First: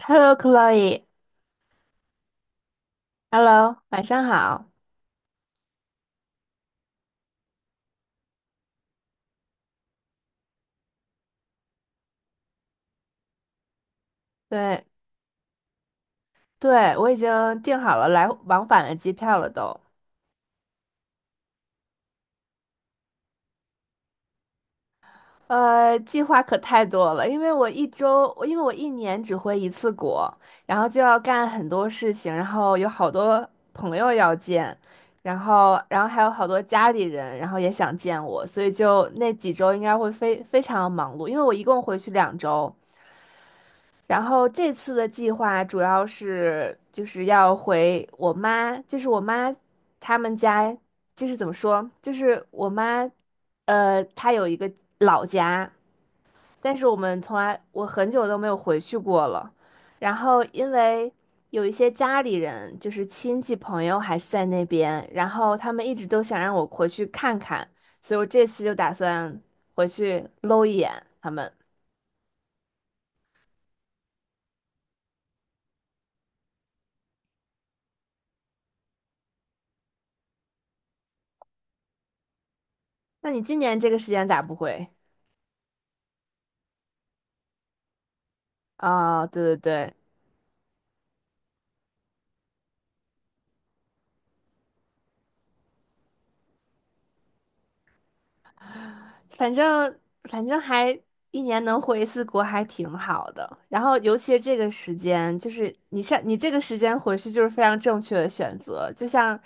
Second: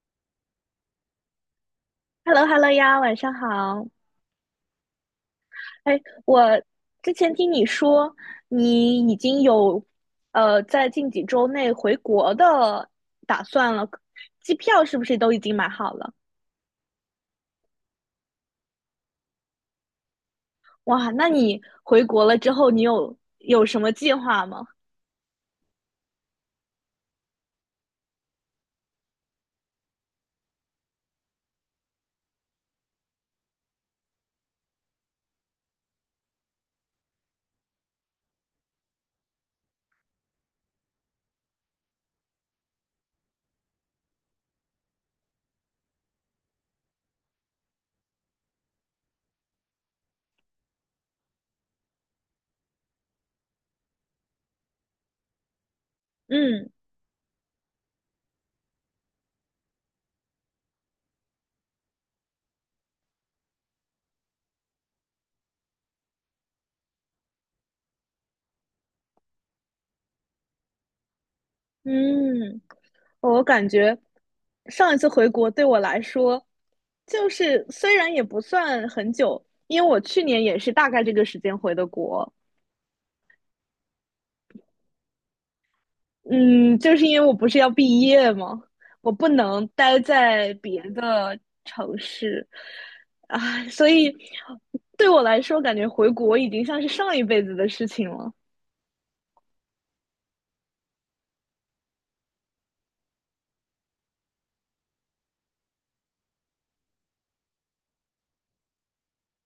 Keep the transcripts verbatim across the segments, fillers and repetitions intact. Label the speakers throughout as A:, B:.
A: Hello, Chloe，Hello，
B: h e l l o h e l l o 呀，晚上好。
A: 晚上好。
B: 哎，我之前听你说你已经有呃在近几周内回国的打算了，机
A: 对
B: 票是不是都已经买好了？
A: 对，我已经订好了来往返的机票了都。
B: 哇，那你回国了之后，你有有什么计划吗？
A: 呃，计划可太多了，因为我一周，我因为我一年只回一次国，然后就要干很多事情，然后有好多朋友要见，然后然后还有好多家里人，然后也想见我，所以就那几周应该会非非常忙碌，因为我一共回去两周。然后这次的计划主要是就是要回我妈，就是我妈他们家，就是怎么说，就是我妈，呃，她有一个老家，
B: 嗯
A: 但是我们从来我很久都没有回去过了。然后因为有一些家里人，就是亲戚朋友还是在那边，然后他们一直都想让我回去看看，所以我这次就打算回去搂一眼他们。
B: 嗯，我感觉上一次回国对我来说，就是虽然也不算很久，因为我去年也是大概这个时间回的国，
A: 那你今年这个时间咋不回？
B: 嗯，就是因为我不是要毕业吗？我
A: 啊，
B: 不
A: 对对
B: 能
A: 对，
B: 待在别的城市，啊，所以对我来说，感觉回国已经像是上一辈子的事情了。
A: 反正反正还一年能回一次国还挺好的。然后尤其是这个时间，就是你上你这个时间回去就是非常正确的选择。就像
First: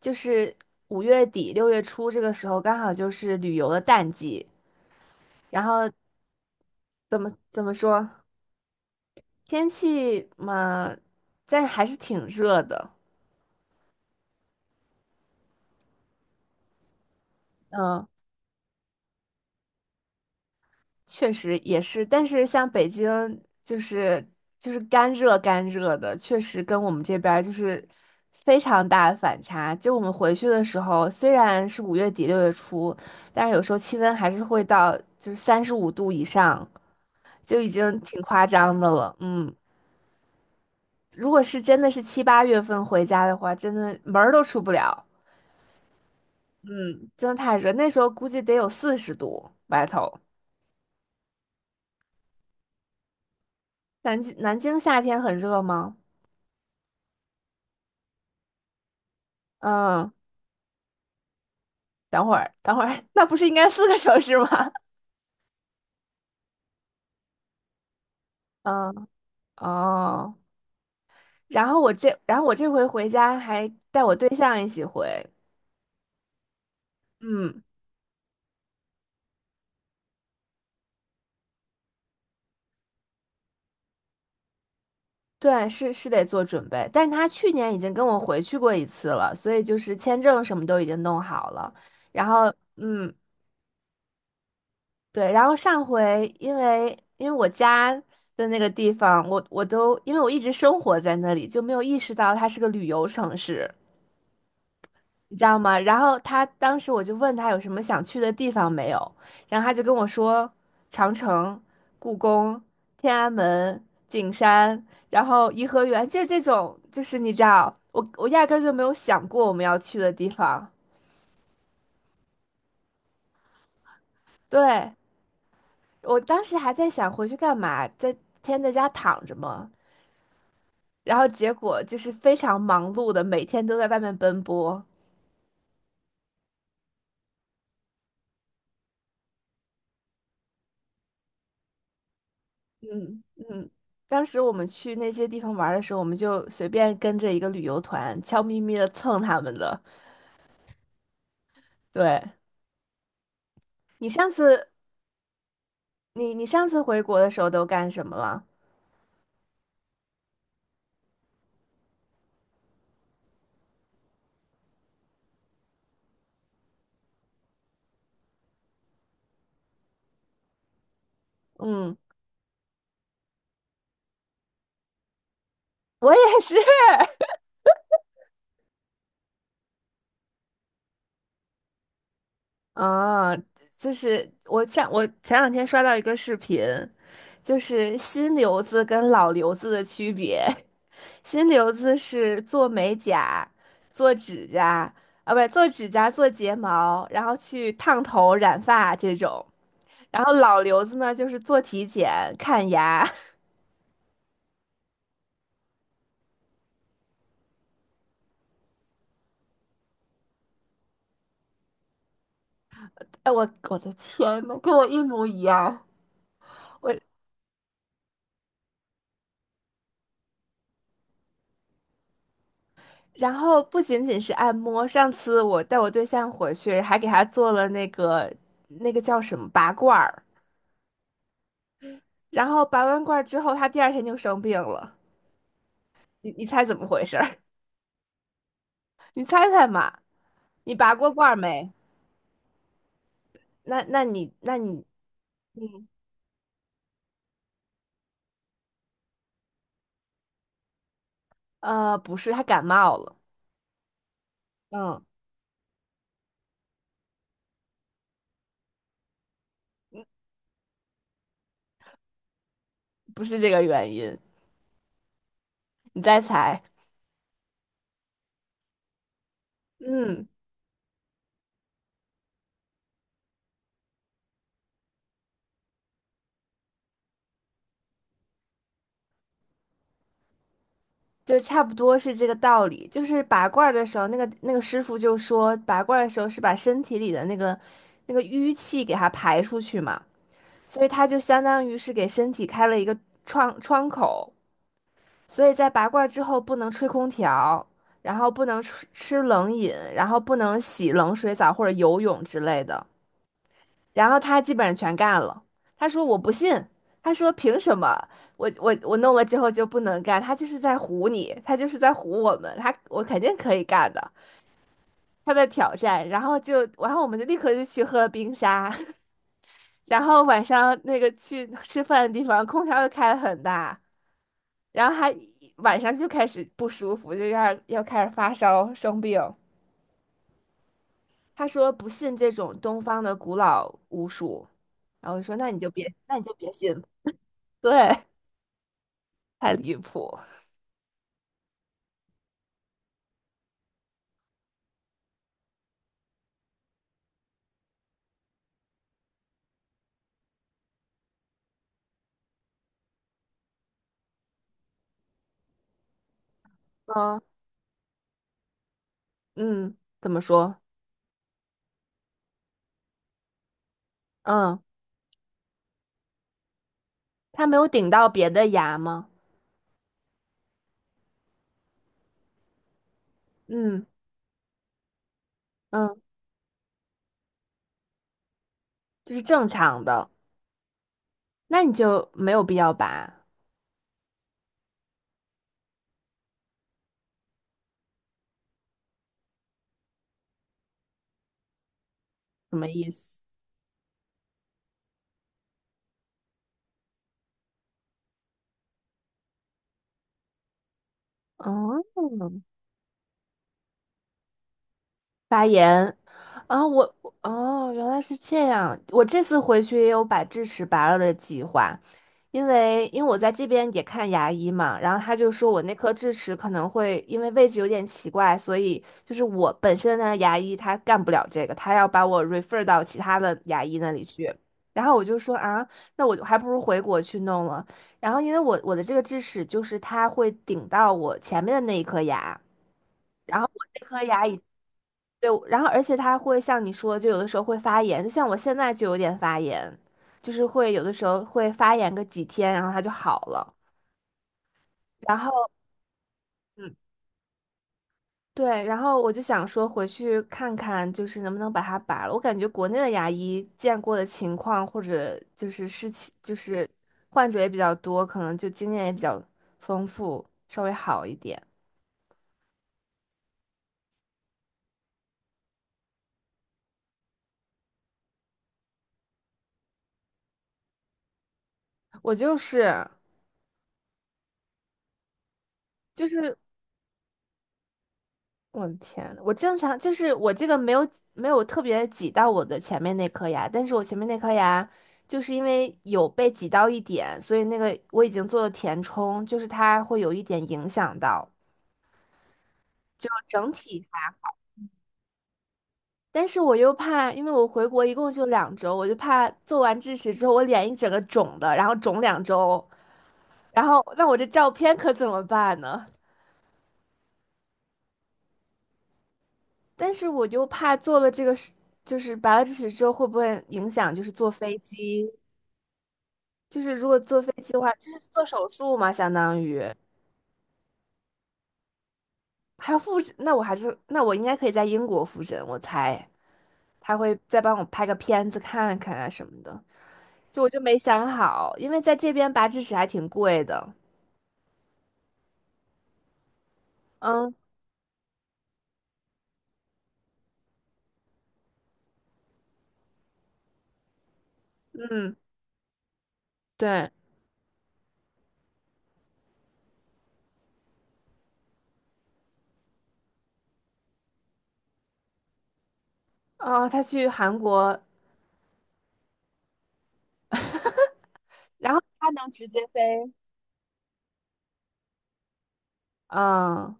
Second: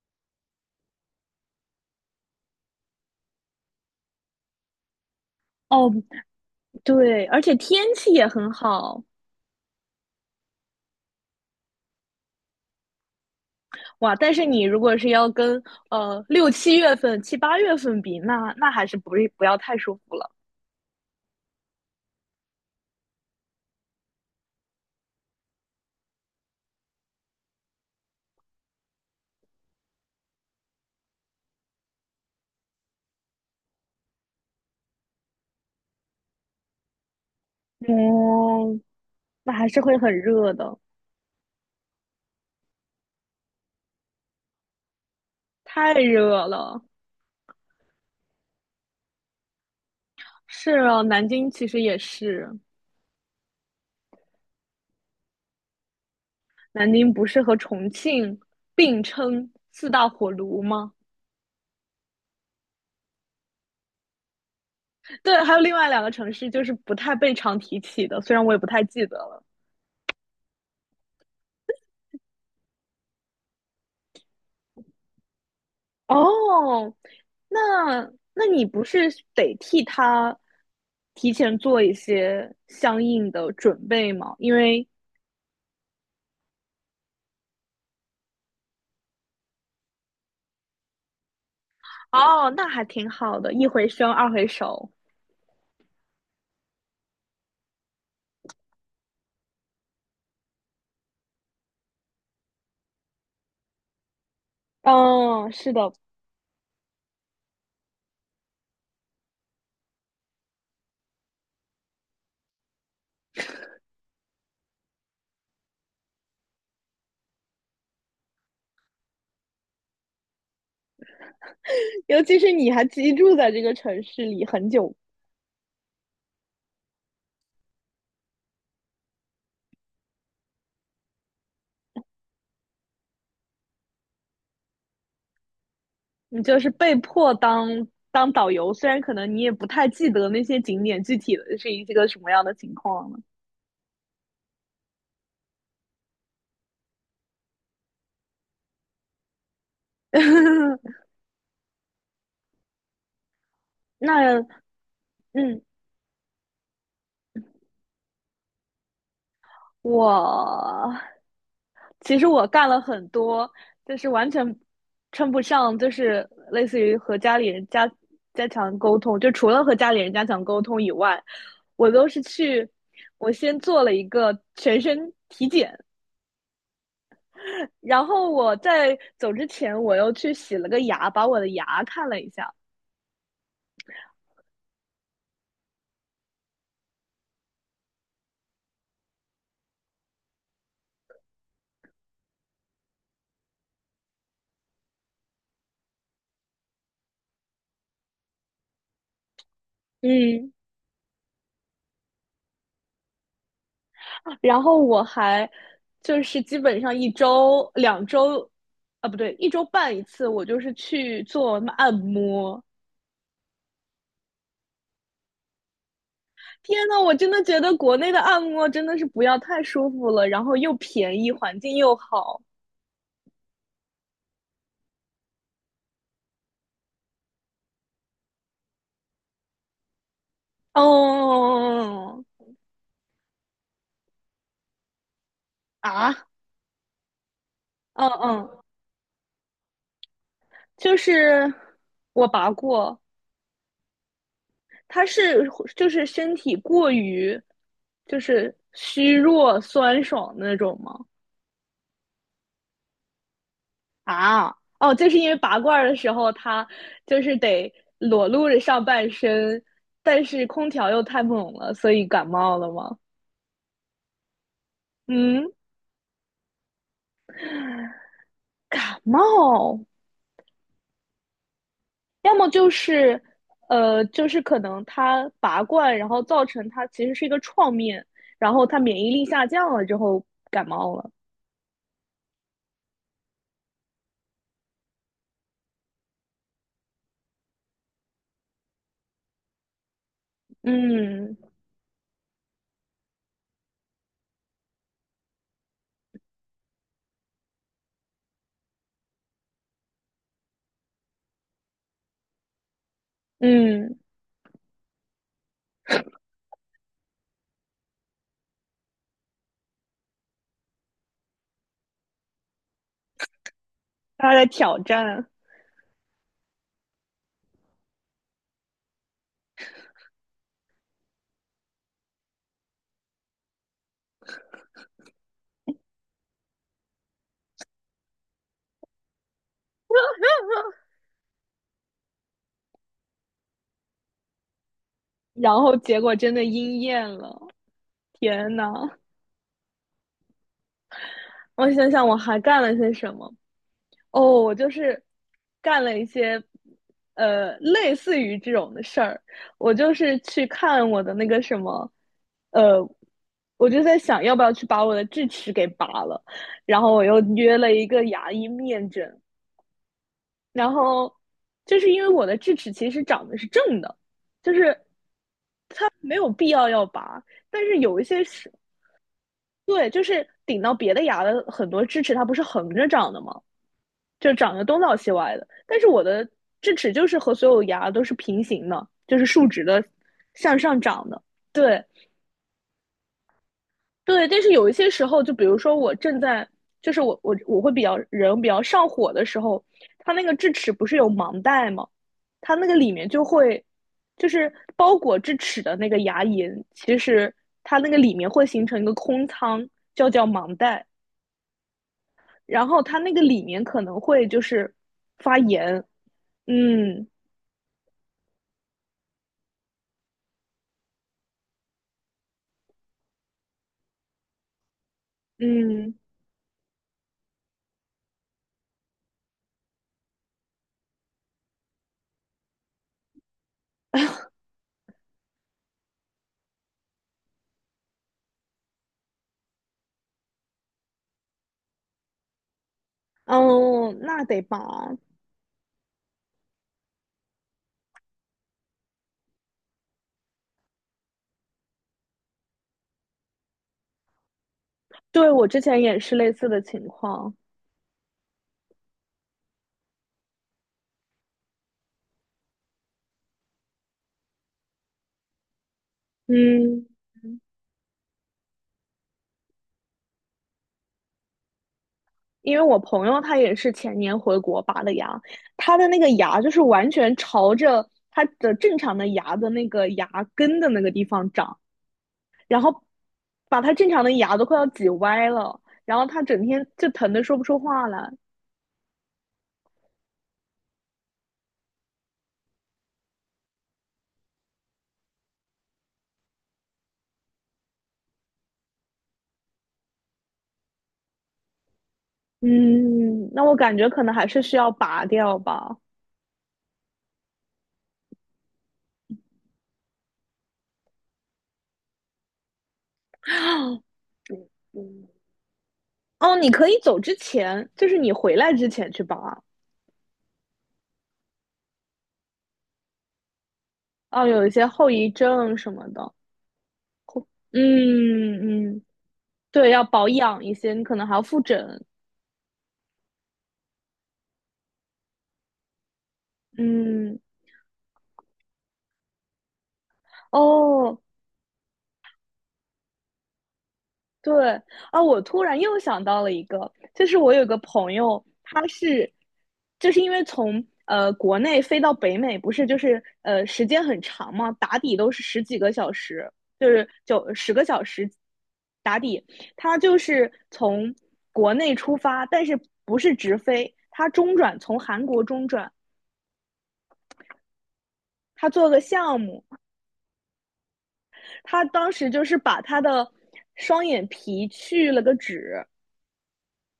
A: 就是五月底六月初这个时候，刚好就是旅游的淡季。然后
B: 哦，
A: 怎
B: 对，
A: 么
B: 而且
A: 怎么
B: 天
A: 说，
B: 气也很好，
A: 天气嘛，但还是挺热的。
B: 哇！但是你如果是要跟呃六七月份、七八月份
A: 嗯，
B: 比，那那还是不是不要太舒服了。
A: 确实也是，但是像北京就是就是干热干热的，确实跟我们这边儿就是非常大的反差。就我们回去的时候，虽然是五月底六月初，但是有时候气温还是会到就是三十五度以上，就已经挺夸张
B: 哦，
A: 的了。
B: 那
A: 嗯，
B: 还是会很热的，
A: 如果是真的是七八月份回家的话，真的门儿都出不了。
B: 太热了。
A: 嗯，真的太热，那时候估计得有四十度外头。
B: 是啊，南京其实也是。
A: 南京南京夏天很热吗？
B: 南宁不是和重庆并称四大
A: 嗯。
B: 火炉吗？
A: 等会儿，等会儿，那不是应该四个小时吗？
B: 对，还有另外两个城市就是不太被常提起的，虽然我也不太记
A: 嗯，
B: 得了。
A: 哦，然后我这，然后我这回回家还带我对象一起回，
B: 哦，
A: 嗯，
B: 那那你不是得替他提前做一些相应的准备吗？因为
A: 对，是是得做准备，但是他去年已经跟我回去过一次了，所以就是签证什么都已经弄好了，然
B: 哦，
A: 后，
B: 那还挺
A: 嗯，
B: 好的，一回生二回熟。
A: 对，然后上回因为因为我家的那个地方，我我都因为我一直生活在那里，就没有意识到它是个旅游城市。你知
B: 哦，
A: 道
B: 是
A: 吗？
B: 的，
A: 然后他当时我就问他有什么想去的地方没有，然后他就跟我说长城、故宫、天安门、景山，然后颐和园，就是这种，就是你知道，我我压根儿就没有想过我们要去的地方。
B: 尤其是你还居住在这个城市里很
A: 对，
B: 久
A: 我当时还在想回去干嘛，在天天在家躺着嘛，然后结果就是非常忙碌的，每天都在外面奔波。
B: 你就是被迫当当导游，虽然可能你也不太记得那些景点具体的是一个什么样的情况了。
A: 嗯嗯，当时我们去那些地方玩儿的时候，我们就随便跟着一个旅游团，悄咪咪的蹭他们的。对，你上
B: 那
A: 次，
B: 嗯，
A: 你你上次回国的时候都干什么了？
B: 我其实我干了很多，就是完全称不上，就是类似于和家里人加加强沟通，就除了和家里人加强沟通以外，我
A: 嗯，
B: 都是去，我先做了一个全身体检，
A: 我也是。
B: 然后我在走之前，我又去洗了个牙，把我的牙看了一下。
A: 啊，就是我前我前两天刷到一个视频，就是新留子跟老留子的区别。新留子是做美甲、做指甲啊，不是做指甲、做睫毛，然后去烫头、染发这种。然后
B: 嗯，
A: 老刘子呢，就是做体检、看牙。
B: 然后我还就是基本上一周、两周，啊不对，一周半一次，我就是去做按摩。
A: 哎，我我的天呐，跟我一模一样。
B: 天
A: 我
B: 呐，我真的觉得国内的按摩真的是不要太舒服了，然后又便宜，环境又好。
A: 然后不仅仅是按摩，上次我带我对象回去，还给他做了那个那个叫什么拔罐儿。
B: 哦
A: 然后拔完罐儿之后，他第二天就生病了。
B: 啊，
A: 你你猜怎么回事儿？
B: 嗯嗯，
A: 你猜猜嘛？你拔
B: 就
A: 过罐儿
B: 是
A: 没？
B: 我拔过，
A: 那那你那你
B: 他是
A: 嗯
B: 就是身体过于就是虚弱酸爽的那种吗？
A: 呃，不是，他感冒了。
B: 啊，哦，
A: 嗯，
B: 就是因为拔罐的时候他就是得裸露着上半身，但是空调又太猛了，所以感冒了吗？
A: 不是这个原因。
B: 嗯，
A: 你再猜。
B: 感冒，
A: 嗯。
B: 要么就是呃，就是可能他拔罐，然后造成他其实是一个创面，然后他免疫力下降了之后感冒了。
A: 就差不多是这个道理。就是拔罐儿的时候，那个那个师傅就说，拔罐儿的时候是把身体里的那个那个淤气给它排出去嘛，所以它就
B: 嗯
A: 相当于是给身体开了一个窗窗口。所以在拔罐儿之后，不能吹空调，然后不能吃吃冷饮，然后不能洗冷水澡或者游泳之类的。
B: 嗯，
A: 然后他基本上全干了。他说我不信，他说凭什么我我我弄了之后就不能干？他就是在唬你，他就是在唬我们，他我肯定可以干的。
B: 他在挑战。
A: 他在挑战，然后就然后我们就立刻就去喝冰沙，然后晚上那个去吃饭的地方空调又开得很大，然后还晚上就开始不舒服，就要要开始发烧生病。他说不信这种东方的古老巫术，然后我说那
B: 然
A: 你就
B: 后
A: 别
B: 结果
A: 那你就
B: 真的
A: 别信，
B: 应验了，
A: 对。
B: 天呐，
A: 太离谱。
B: 我想想我还干了些什么？哦，我就是干了一些呃类似于这种的事儿。我就是去看我的那个什么，呃，我就在想要不要去把我的智齿给拔了，然后我又
A: 嗯，
B: 约了一个牙医面诊，
A: 嗯，怎么说？
B: 然后就是因为我的智齿其实长得是正的，就
A: 嗯，
B: 是它没有必要要拔，
A: 他没
B: 但
A: 有
B: 是
A: 顶
B: 有一
A: 到
B: 些
A: 别的
B: 是
A: 牙吗？
B: 对，就是顶到别的牙的很多智齿，它不是横着长的吗？
A: 嗯
B: 就长得东倒西歪的。但是
A: 嗯，
B: 我的智齿就是和所有牙都是平行的，
A: 就
B: 就
A: 是
B: 是
A: 正
B: 竖直的，
A: 常的，
B: 向上长的。
A: 那你
B: 对
A: 就没有必要拔，
B: 对，但是有一些时候，就比如说我正在，就是我我我会比较人比较上火的时候，它那个智齿不是有盲袋吗？它
A: 什
B: 那
A: 么
B: 个
A: 意
B: 里面
A: 思？
B: 就会，就是包裹智齿的那个牙龈，其实它那个里面会形成一个空腔，叫叫盲袋。
A: 哦，
B: 然后它那个里面可能会就是发
A: 拔
B: 炎，
A: 牙啊，我
B: 嗯
A: 哦，原来是这样。我这次回去也有把智齿拔了的计划，因为因为我在这边也看牙医嘛，然后他就说我那颗
B: 嗯
A: 智齿可能会因为位置有点奇怪，所以就是我本身的牙医他干不了这个，他要把我 refer 到其他的牙医那里去。然后我就说啊，那我还不如回国去弄了。然后因为我我的这个智齿就是它会顶到我前面的那一颗牙。然后。
B: 哦，那得拔。
A: 对，然后而且它会像你说，就有的时候会发炎，就像我现在就有点发炎，就是会有的时候会发炎个几天，然后它就好了。然
B: 对，我
A: 后，
B: 之前也是类似的
A: 嗯，
B: 情况，
A: 对，然后我就想说回去看看，就是能不能把它拔了。我感觉国内的牙医见过的情况或者就是事情，就是
B: 嗯，
A: 患者也比较多，可能就经验也比较丰富，稍微好一点。
B: 因为我朋友他也是前年回国拔的牙，他的那个牙就是完全朝着他的正常的牙的那个牙根的那个地方长，
A: 我就
B: 然后
A: 是
B: 把他正常的牙都快要挤歪了，然后
A: 就
B: 他
A: 是
B: 整天就疼的说不出话来。
A: 我的天，我正常就是我这个没有没有特别挤到我的前面那颗牙，但是我前面那颗牙就是因为有被挤到一点，所以那个我已经做了填充，就是它会有一点影响到，就
B: 嗯，那
A: 整
B: 我感
A: 体
B: 觉可能
A: 它。
B: 还是需要拔掉吧。
A: 但是我又怕，因为我回国一共就两周，我就怕做完智齿之后我脸一整个肿的，然后肿两周，然后那我这照片可怎么办呢？
B: 哦，你可以走之前，就是你回来之前去保啊。
A: 但是我又怕做了这个事，就是拔了智齿之后会不会影响，就是
B: 哦，
A: 坐
B: 有一
A: 飞
B: 些后遗
A: 机。
B: 症什么的。
A: 就是如果坐飞机的话，就是做手
B: 嗯
A: 术
B: 嗯，
A: 嘛，相当于
B: 对，要保养一些，你可能还要复诊。
A: 还要复诊。那我还是，那我应该可以在英国复诊，我猜他会
B: 嗯，
A: 再帮我拍个片子看看啊什么的。就我就没
B: 哦，
A: 想好，因为在这边拔智齿还挺贵的。
B: 对啊，我突然又想到了一个，就是
A: 嗯
B: 我有个朋友，他是，就是因为从呃国内飞到北美，不是就是呃时间很长嘛，打底都
A: 嗯，
B: 是十几个小时，就是
A: 对。
B: 九十个小时打底。他就是从国内出发，但是不是直飞，他中转从韩国中转，
A: 哦，他去韩国，
B: 他做个项目，他
A: 然后
B: 当
A: 他
B: 时就
A: 能
B: 是
A: 直
B: 把
A: 接
B: 他的
A: 飞。
B: 双眼皮去了个脂。
A: 嗯，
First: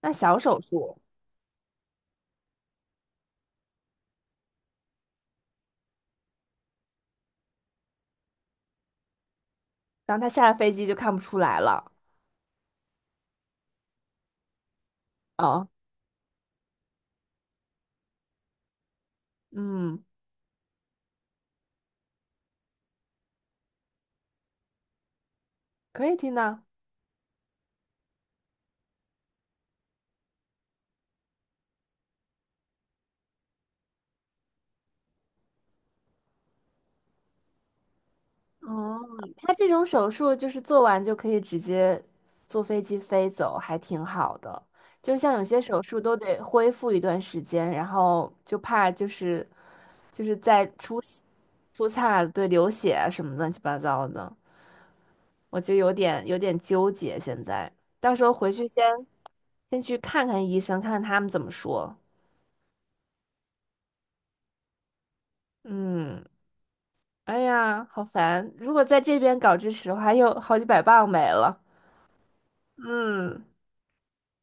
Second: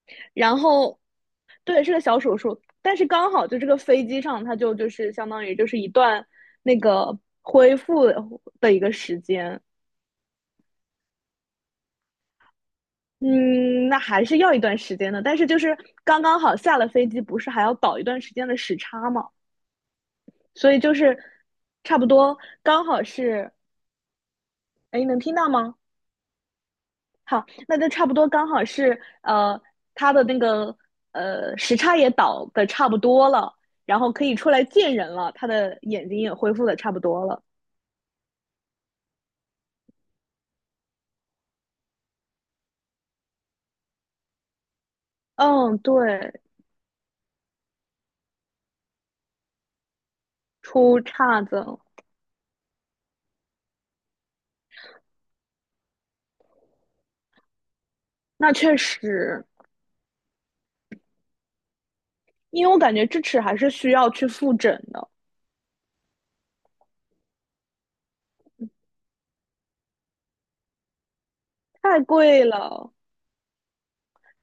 A: 那小
B: 然
A: 手
B: 后，
A: 术，
B: 对，是个小手术，但是刚好就这个飞机上，它就就是相当于就是一段那个恢复的一个时间。
A: 然后他下了飞机就看不出来了。
B: 嗯，那还是要一段时间的，但是就
A: 哦，
B: 是刚刚好下了飞机，不是还要倒一段时间的时差嘛，
A: 嗯，
B: 所以就是差不多刚好是，哎，能听到吗？
A: 可以听到。
B: 好，那就差不多刚好是呃，他的那个呃时差也倒的差不多了，然后可以出来见人了，他的眼睛也恢复的差不多了。
A: 他这种手术就是做完就可以直接坐飞机飞走，还挺好的。就是像有些
B: 嗯，
A: 手术都
B: 对，
A: 得恢复一段时间，然后就怕就是就是再出
B: 出
A: 血
B: 岔子了，
A: 出岔子对，流血啊什么乱七八糟的，我就有点有点纠结。现在到时候回
B: 那
A: 去
B: 确
A: 先
B: 实，
A: 先去看看医生，看看他们怎么说。
B: 因为我感觉智齿还是需要去复诊的，
A: 嗯，哎呀，好烦！如果在这边搞支持的话，又好几百磅没了。
B: 太贵了。
A: 嗯，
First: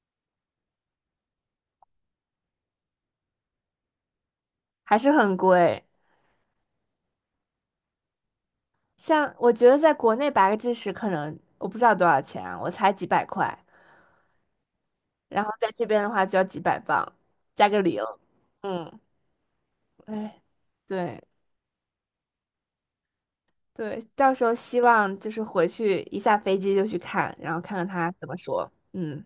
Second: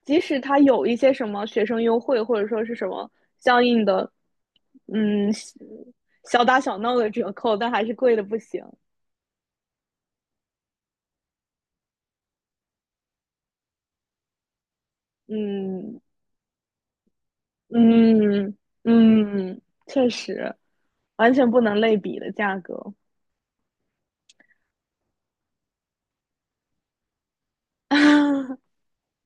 B: 即使他有一些什么学生优惠，或者说是什么相应的，
A: 还是
B: 嗯，
A: 很贵。
B: 小打小闹的折扣，但还是贵的不行。
A: 像我觉得在国内拔个智齿可能我不知道多少钱啊我才几百块，然后在这边
B: 嗯，
A: 的话就要几百磅，加个零。
B: 嗯
A: 嗯，
B: 嗯，确
A: 哎，
B: 实，
A: 对
B: 完全不能类比的价格。
A: 对，到时候希望就是回去一下飞机就去看，然后看看他怎么说。嗯，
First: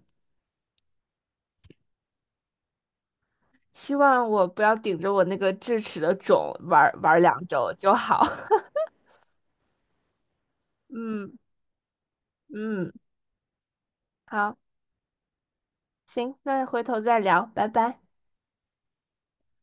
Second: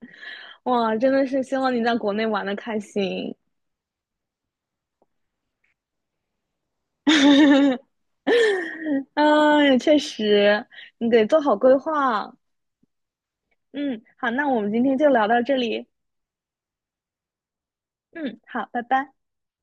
B: 哇，真的是希望你在国内玩的开心。
A: 希望我不要顶着我那个智齿的肿玩儿玩儿两周就 好。
B: 嗯，也确实，你得
A: 嗯
B: 做好规划。
A: 嗯，
B: 嗯，好，那
A: 好，
B: 我们今天就聊到这里。
A: 行，那回头再聊，拜拜。
B: 嗯，好，拜拜。